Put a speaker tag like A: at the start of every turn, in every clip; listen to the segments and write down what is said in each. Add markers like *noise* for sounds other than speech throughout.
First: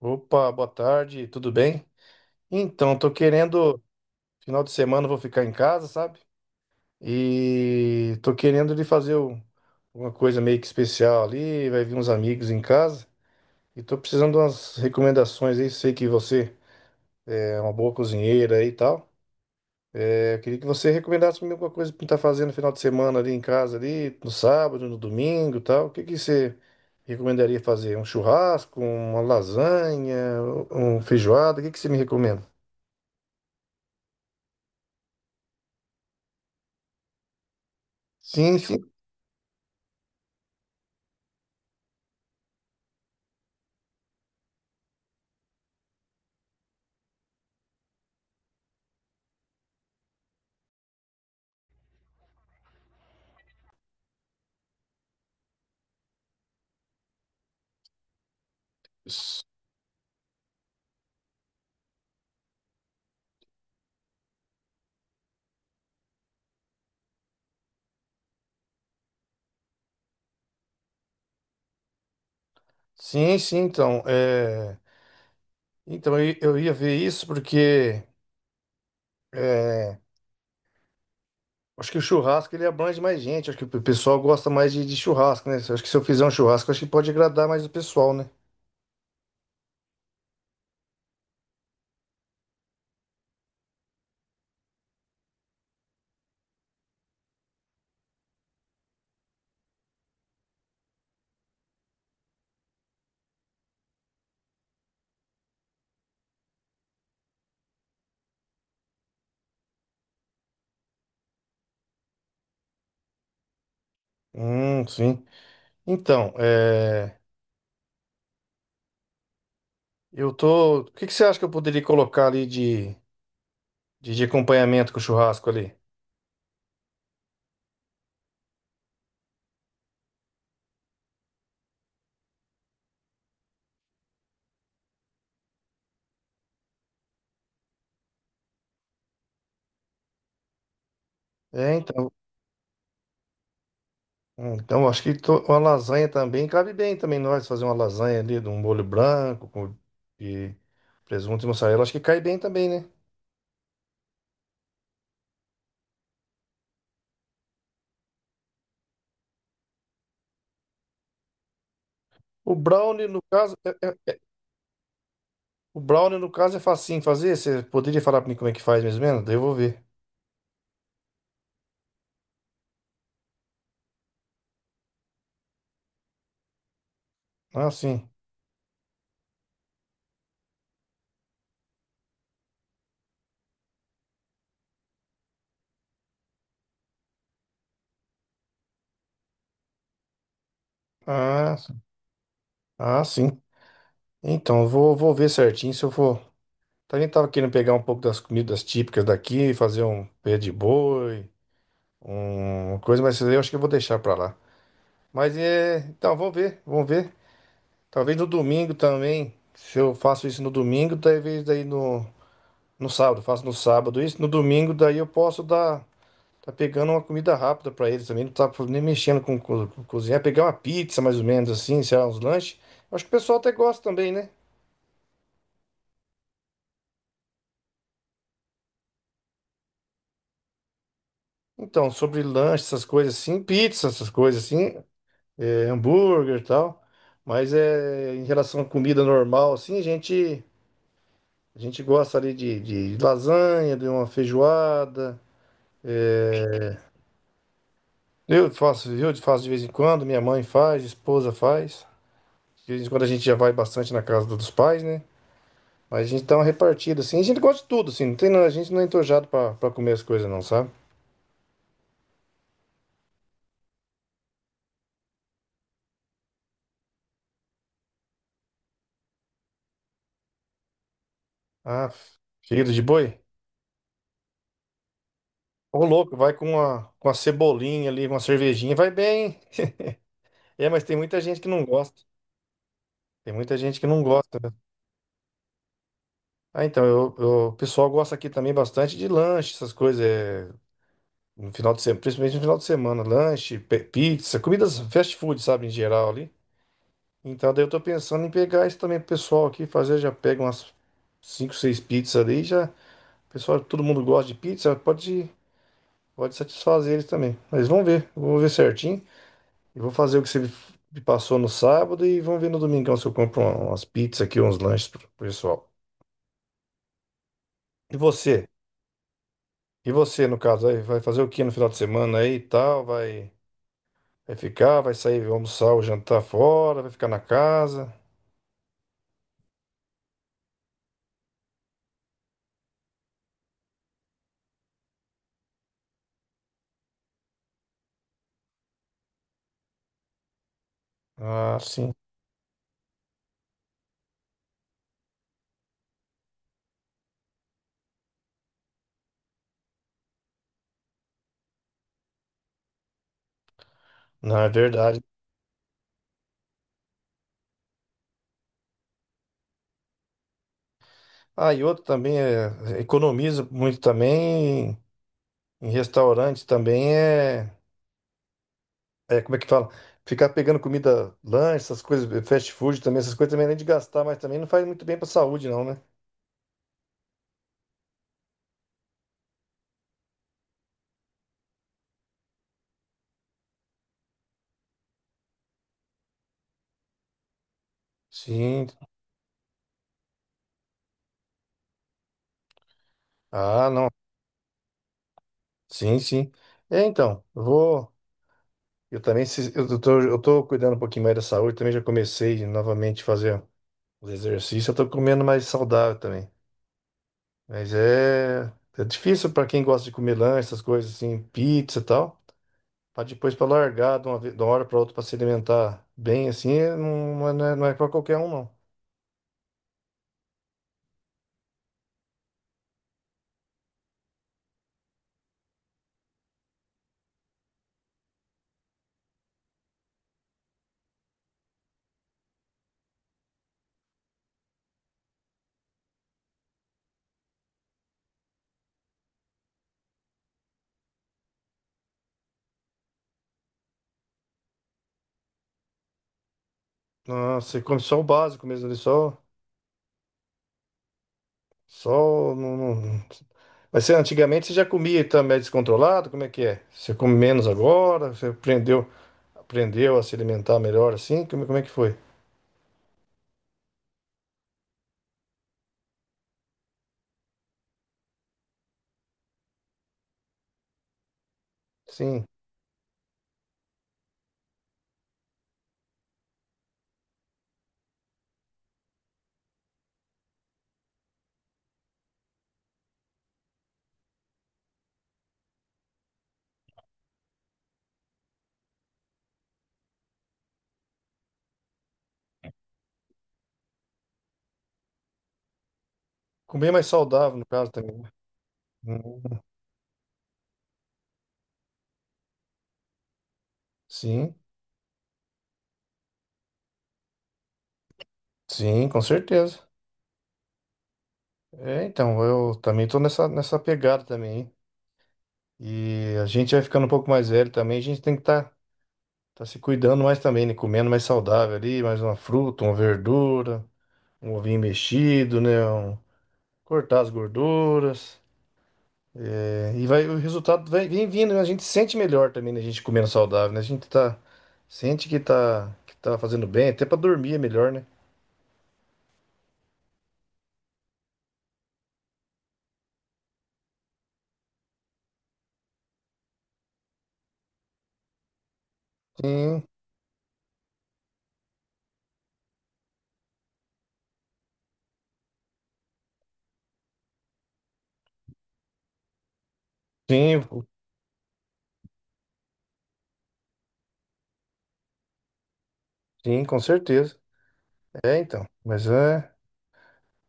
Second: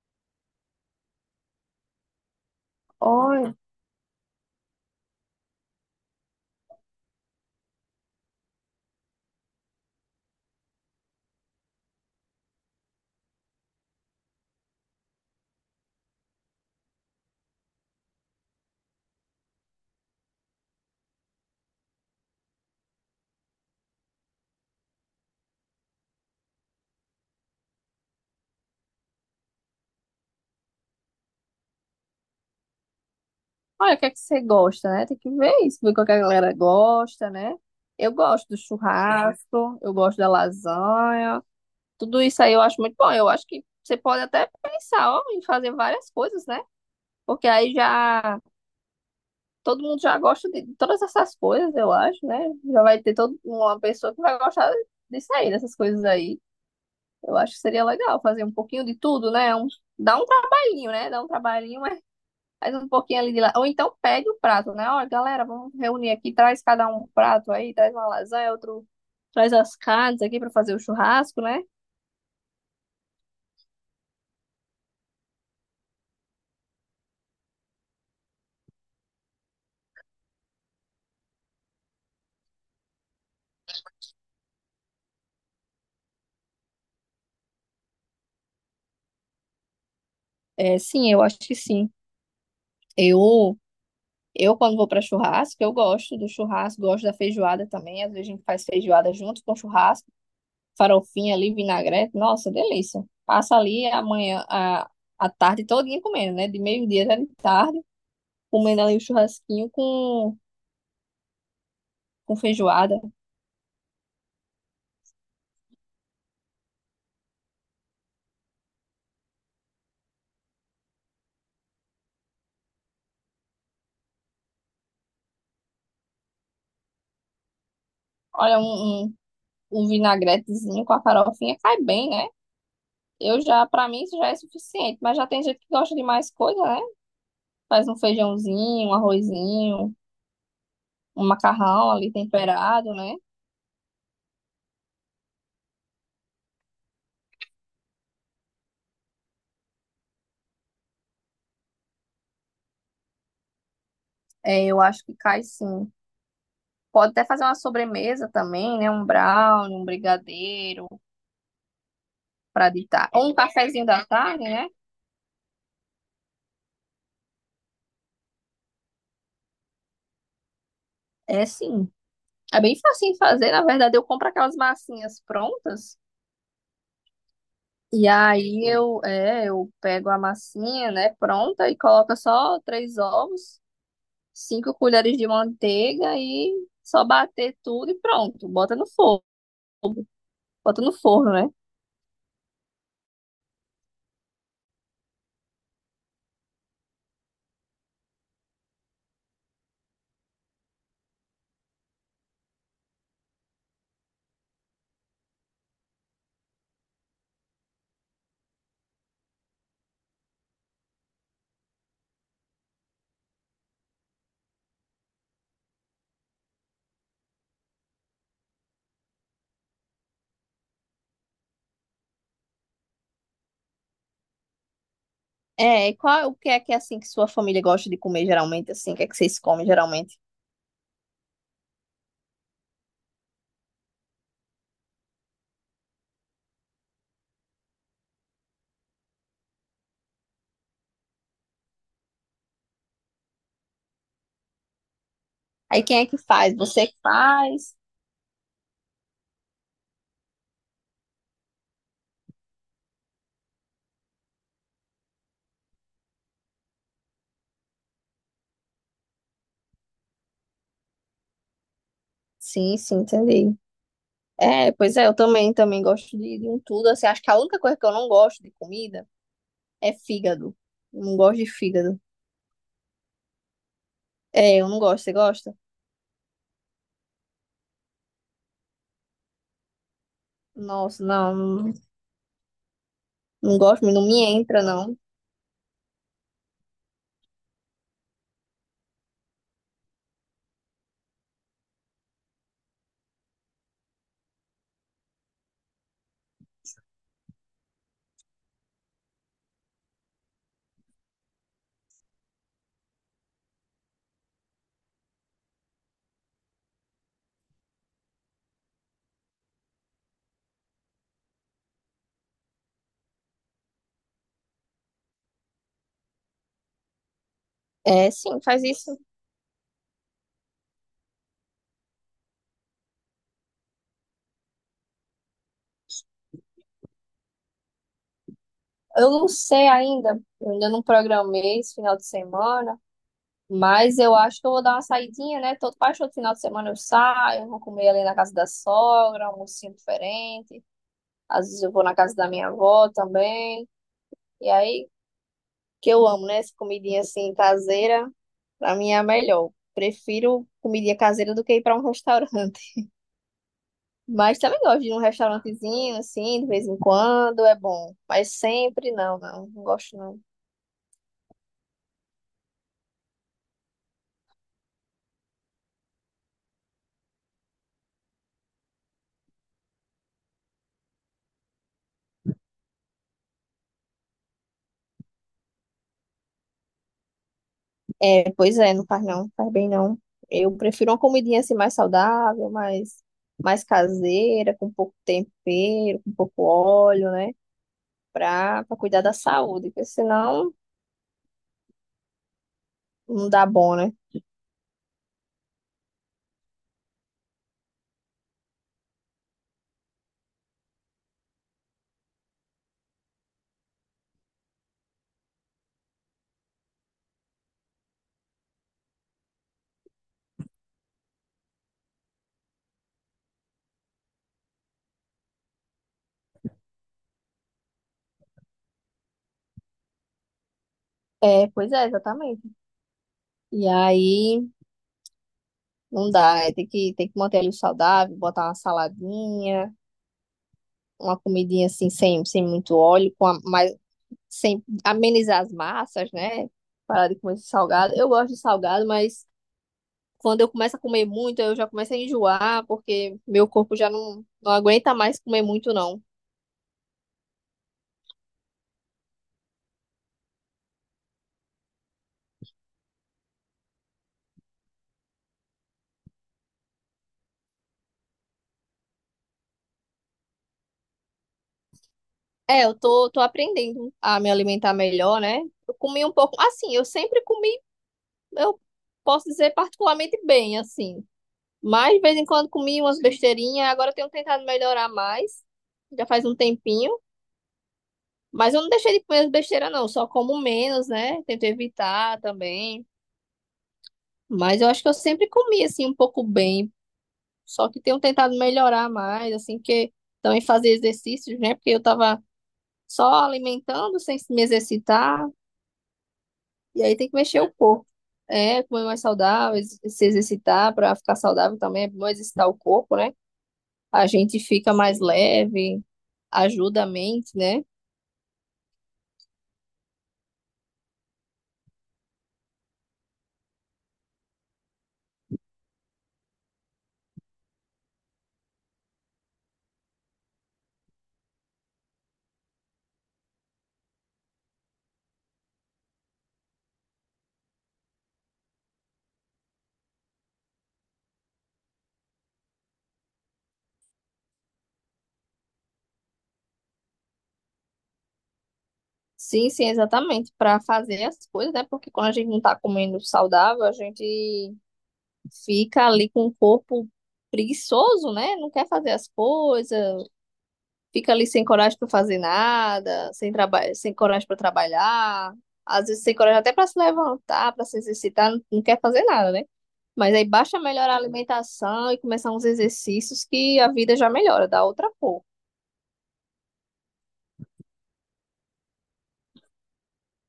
A: Opa, boa tarde, tudo bem? Então, tô
B: Olha,
A: querendo, final de semana eu vou ficar em casa, sabe? E tô querendo de fazer uma coisa meio que especial ali, vai vir uns amigos em casa. E tô precisando de umas recomendações aí, sei que você é uma boa cozinheira aí e tal. Eu queria que você recomendasse pra mim alguma coisa pra estar fazendo no final de semana ali em casa, ali, no sábado, no domingo e tal. O que que você recomendaria fazer? Um churrasco, uma lasanha, um feijoada? O que que você me recomenda?
B: olha, o que é que você gosta, né? Tem que ver isso, ver o que a galera gosta, né? Eu gosto do
A: Sim, sim.
B: churrasco, eu gosto da lasanha, tudo isso aí eu acho muito bom. Eu acho que você pode até pensar, ó, em fazer várias coisas, né? Porque aí já todo mundo já gosta de todas essas coisas, eu acho, né? Já vai ter toda uma pessoa que vai gostar disso aí, dessas coisas aí. Eu acho que seria legal fazer um pouquinho de tudo,
A: S-
B: né? Dá um trabalhinho, né? Dá um trabalhinho, faz um pouquinho ali de lá. Ou então pede o prato, né? Olha, galera, vamos reunir aqui, traz cada um um prato aí, traz uma lasanha, outro traz as carnes aqui para fazer o churrasco, né?
A: Sim, sim, então. Então eu ia ver isso porque é, acho que o churrasco ele abrange mais gente. Acho que o pessoal gosta mais de churrasco, né? Acho que se eu fizer um churrasco, acho que pode agradar mais o pessoal, né?
B: É, sim, eu acho que sim. Eu, eu quando vou para churrasco, eu gosto do churrasco, gosto da feijoada também. Às vezes a gente faz feijoada junto com churrasco, farofinha ali, vinagrete. Nossa, delícia. Passa ali amanhã, a tarde todinha comendo, né? De meio-dia até de tarde, comendo ali o churrasquinho com feijoada.
A: Sim. Então, eu tô. O que que você acha que eu poderia colocar ali de acompanhamento com o churrasco ali?
B: Olha, um vinagretezinho com a farofinha cai bem, né? Eu já, pra mim, isso já é suficiente. Mas já tem gente que gosta de mais coisa, né? Faz um feijãozinho, um arrozinho, um
A: É,
B: macarrão
A: então.
B: ali temperado, né?
A: Então, uma lasanha também cabe bem também nós fazer uma lasanha ali de um molho branco com e presunto e mussarela. Acho que cai bem também, né?
B: É, eu acho que cai sim. Pode até fazer uma sobremesa também, né? Um brownie, um brigadeiro
A: O
B: pra
A: brownie,
B: ditar.
A: no
B: Ou um
A: caso,
B: cafezinho
A: é,
B: da
A: é-
B: tarde, né?
A: o brownie, no caso, é facinho fazer. Você poderia falar para mim como é que faz mais ou menos? Daí eu vou ver.
B: É, sim. É bem facinho de fazer. Na verdade, eu compro aquelas massinhas prontas.
A: Ah, sim.
B: E aí eu pego a massinha, né, pronta e coloco só três ovos, 5 colheres de manteiga e só bater tudo e pronto. Bota no forno, né?
A: Ah, sim. Ah, sim. Então, vou ver certinho se eu for. Também tava querendo pegar um pouco das comidas típicas daqui, fazer um pé de boi, uma coisa, mas isso aí eu acho que eu vou deixar para lá. Mas é, então, vamos ver. Talvez no domingo também, se eu faço isso no domingo, talvez daí no, no sábado, faço no sábado isso, no domingo daí eu posso dar. Tá pegando uma comida rápida pra eles também, não tá nem mexendo com cozinhar. Pegar uma pizza, mais ou menos assim, sei lá, uns lanches. Acho que o pessoal até gosta também, né?
B: É, e qual, o que é assim que sua família gosta de comer geralmente assim? O que é que vocês comem geralmente?
A: Então, sobre lanche, essas coisas assim, pizza, essas coisas assim, hambúrguer e tal. Mas é, em relação à comida normal, assim, a gente gosta ali de lasanha, de uma feijoada.
B: Aí quem é que faz? Você que faz?
A: Eu faço de vez em quando, minha mãe faz, esposa faz. De vez em quando a gente já vai bastante na casa dos pais, né? Mas a gente dá uma repartida, assim. A gente gosta de tudo, assim. Não tem, a gente não é entojado pra comer as coisas, não, sabe?
B: Sim, sim, entendi. É, pois é, eu também gosto de um tudo assim. Acho que a única coisa que eu não gosto de comida é fígado. Eu não gosto de
A: Ah,
B: fígado.
A: filho de boi.
B: É, eu não gosto. Você gosta?
A: Ô, louco, vai com uma cebolinha ali, uma cervejinha, vai bem, hein? É, mas tem
B: Nossa,
A: muita
B: não,
A: gente que não
B: não
A: gosta. Tem muita
B: não
A: gente que
B: gosto,
A: não
B: não me
A: gosta, né?
B: entra, não.
A: Ah, então, o pessoal gosta aqui também bastante de lanche, essas coisas. É, no final de semana, principalmente no final de semana. Lanche, pizza, comidas fast food, sabe, em geral ali. Então, daí eu tô pensando em pegar isso também pro pessoal aqui, fazer, já pega umas cinco, seis pizzas ali e já. Pessoal, todo mundo gosta de pizza, pode satisfazer eles também. Mas vamos ver, eu vou ver certinho. E vou fazer o que você me passou no sábado e vamos ver no domingão se eu compro umas pizzas aqui, uns lanches pro pessoal. E
B: É, sim,
A: você?
B: faz isso.
A: E você, no caso, aí, vai fazer o que no final de semana aí e tal? Vai ficar, vai sair, vai almoçar ou jantar fora, vai ficar na casa?
B: Eu não sei ainda, eu ainda não programei esse final de semana, mas eu acho que eu vou dar uma saidinha, né? Todo, quase todo final de semana eu saio, eu vou comer ali na casa da sogra, um almocinho diferente. Às
A: Ah,
B: vezes eu vou
A: sim.
B: na casa da minha avó também. E aí, que eu amo, né? Essa comidinha assim caseira, pra mim é a melhor. Prefiro comidinha caseira do que ir pra um *laughs* restaurante.
A: Não,
B: Mas
A: é
B: também gosto de ir num
A: verdade.
B: restaurantezinho, assim, de vez em quando, é bom. Mas sempre não, não, não gosto não.
A: Ah, e outro também é, economiza muito também em restaurantes também é. É, como é que fala? Ficar pegando comida, lanche, essas coisas, fast food também, essas coisas também, além de gastar, mas também não faz muito bem pra saúde, não, né?
B: É, pois é, não faz não, faz bem não. Eu prefiro uma comidinha assim mais saudável, mais, mais caseira, com pouco tempero, com pouco óleo, né?
A: Sim.
B: Pra cuidar da saúde, porque senão não dá
A: Ah,
B: bom,
A: não.
B: né?
A: Sim, sim. É, então, eu vou. Eu também, eu tô cuidando um pouquinho mais da saúde, também já comecei novamente a fazer os exercícios, eu tô comendo mais saudável também. Mas é, é difícil pra quem gosta de comer lanche, essas coisas assim, pizza e tal. Pra depois pra largar de uma hora pra outra pra se alimentar bem assim, não é pra qualquer um, não.
B: É, pois é, exatamente. E aí não dá, é, tem que manter ali o saudável, botar uma saladinha, uma comidinha assim, sem, sem muito óleo, com a, mais, sem amenizar as massas, né? Parar de comer esse salgado. Eu gosto de salgado, mas quando eu começo a comer muito, eu já começo a enjoar, porque meu corpo já não, não aguenta mais comer muito, não.
A: Ah, você come só o básico mesmo ali, só. Só. Não, não... Mas você, antigamente você já comia também descontrolado? Como é que é? Você come menos agora? Aprendeu a se alimentar melhor assim? Como é que foi?
B: É, tô aprendendo a me alimentar melhor, né? Eu comi um pouco. Assim, eu sempre comi, eu posso dizer particularmente bem, assim. Mas de vez em
A: Sim.
B: quando comi umas besteirinhas, agora eu tenho tentado melhorar mais. Já faz um tempinho. Mas eu não deixei de comer as besteiras, não. Só como menos, né? Tento evitar também. Mas eu acho que eu sempre comi assim um pouco bem, só que tenho tentado melhorar mais, assim que também fazer exercícios, né? Porque eu tava só alimentando sem me exercitar,
A: Comer
B: e
A: mais
B: aí tem que
A: saudável,
B: mexer
A: no
B: o
A: caso
B: corpo.
A: também.
B: É, comer mais
A: Hum,
B: saudável, se exercitar para ficar saudável também é bom exercitar o corpo, né? A
A: Sim,
B: gente fica mais leve, ajuda a mente, né?
A: sim, com certeza. É, então, eu também tô nessa pegada também, hein? E a gente vai ficando um pouco mais velho também, a gente tem que tá se cuidando mais também, né? Comendo mais saudável ali, mais uma fruta, uma verdura, um ovinho mexido, né? um- cortar as gorduras. É, e vai, o resultado vai, vem vindo, né? A gente sente melhor também, né? A gente comendo saudável, né? Sente que tá fazendo bem, até pra dormir é melhor, né?
B: Sim, sim, exatamente, para fazer as coisas, né? Porque quando a gente não tá comendo saudável, a gente fica ali com o corpo preguiçoso, né? Não quer fazer as
A: Sim,
B: coisas, fica ali sem coragem para fazer nada, sem trabalho, sem coragem para trabalhar, às vezes sem coragem até para se levantar, para se exercitar, não, não quer fazer nada, né? Mas aí
A: sim,
B: basta
A: pô,
B: melhorar a alimentação e começar uns exercícios que a vida já melhora, dá outra cor.
A: sim, com certeza. É, então. Mas é.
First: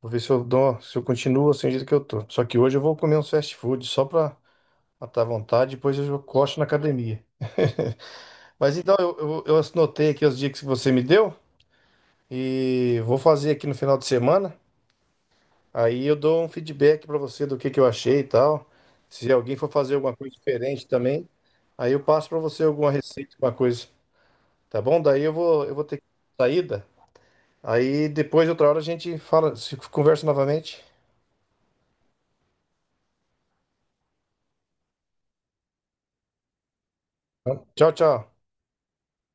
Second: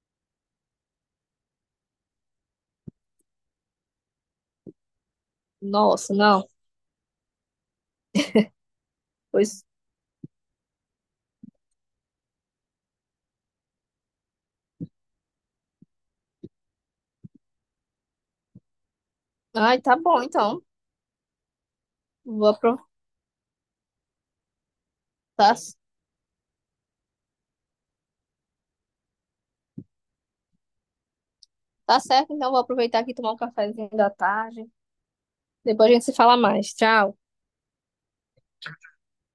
A: Vou ver se eu dou, se eu continuo assim do jeito que eu tô. Só que hoje eu vou comer uns fast food só pra matar a vontade, depois
B: Nossa,
A: eu
B: não.
A: cocho na academia. *laughs* Mas então, eu
B: Pois,
A: anotei aqui os dias que você me deu e vou fazer aqui no final de semana. Aí eu dou um feedback para você do que eu achei e tal. Se alguém for
B: ai,
A: fazer
B: tá
A: alguma
B: bom,
A: coisa
B: então.
A: diferente também, aí eu passo para
B: Vou
A: você
B: aproveitar.
A: alguma receita, alguma coisa, tá bom? Daí
B: Tá,
A: eu vou ter que saída. Aí depois outra hora a gente fala, se conversa novamente.
B: tá certo, então vou aproveitar aqui e tomar um cafezinho da tarde. Depois a gente se fala mais. Tchau.
A: Tchau, tchau.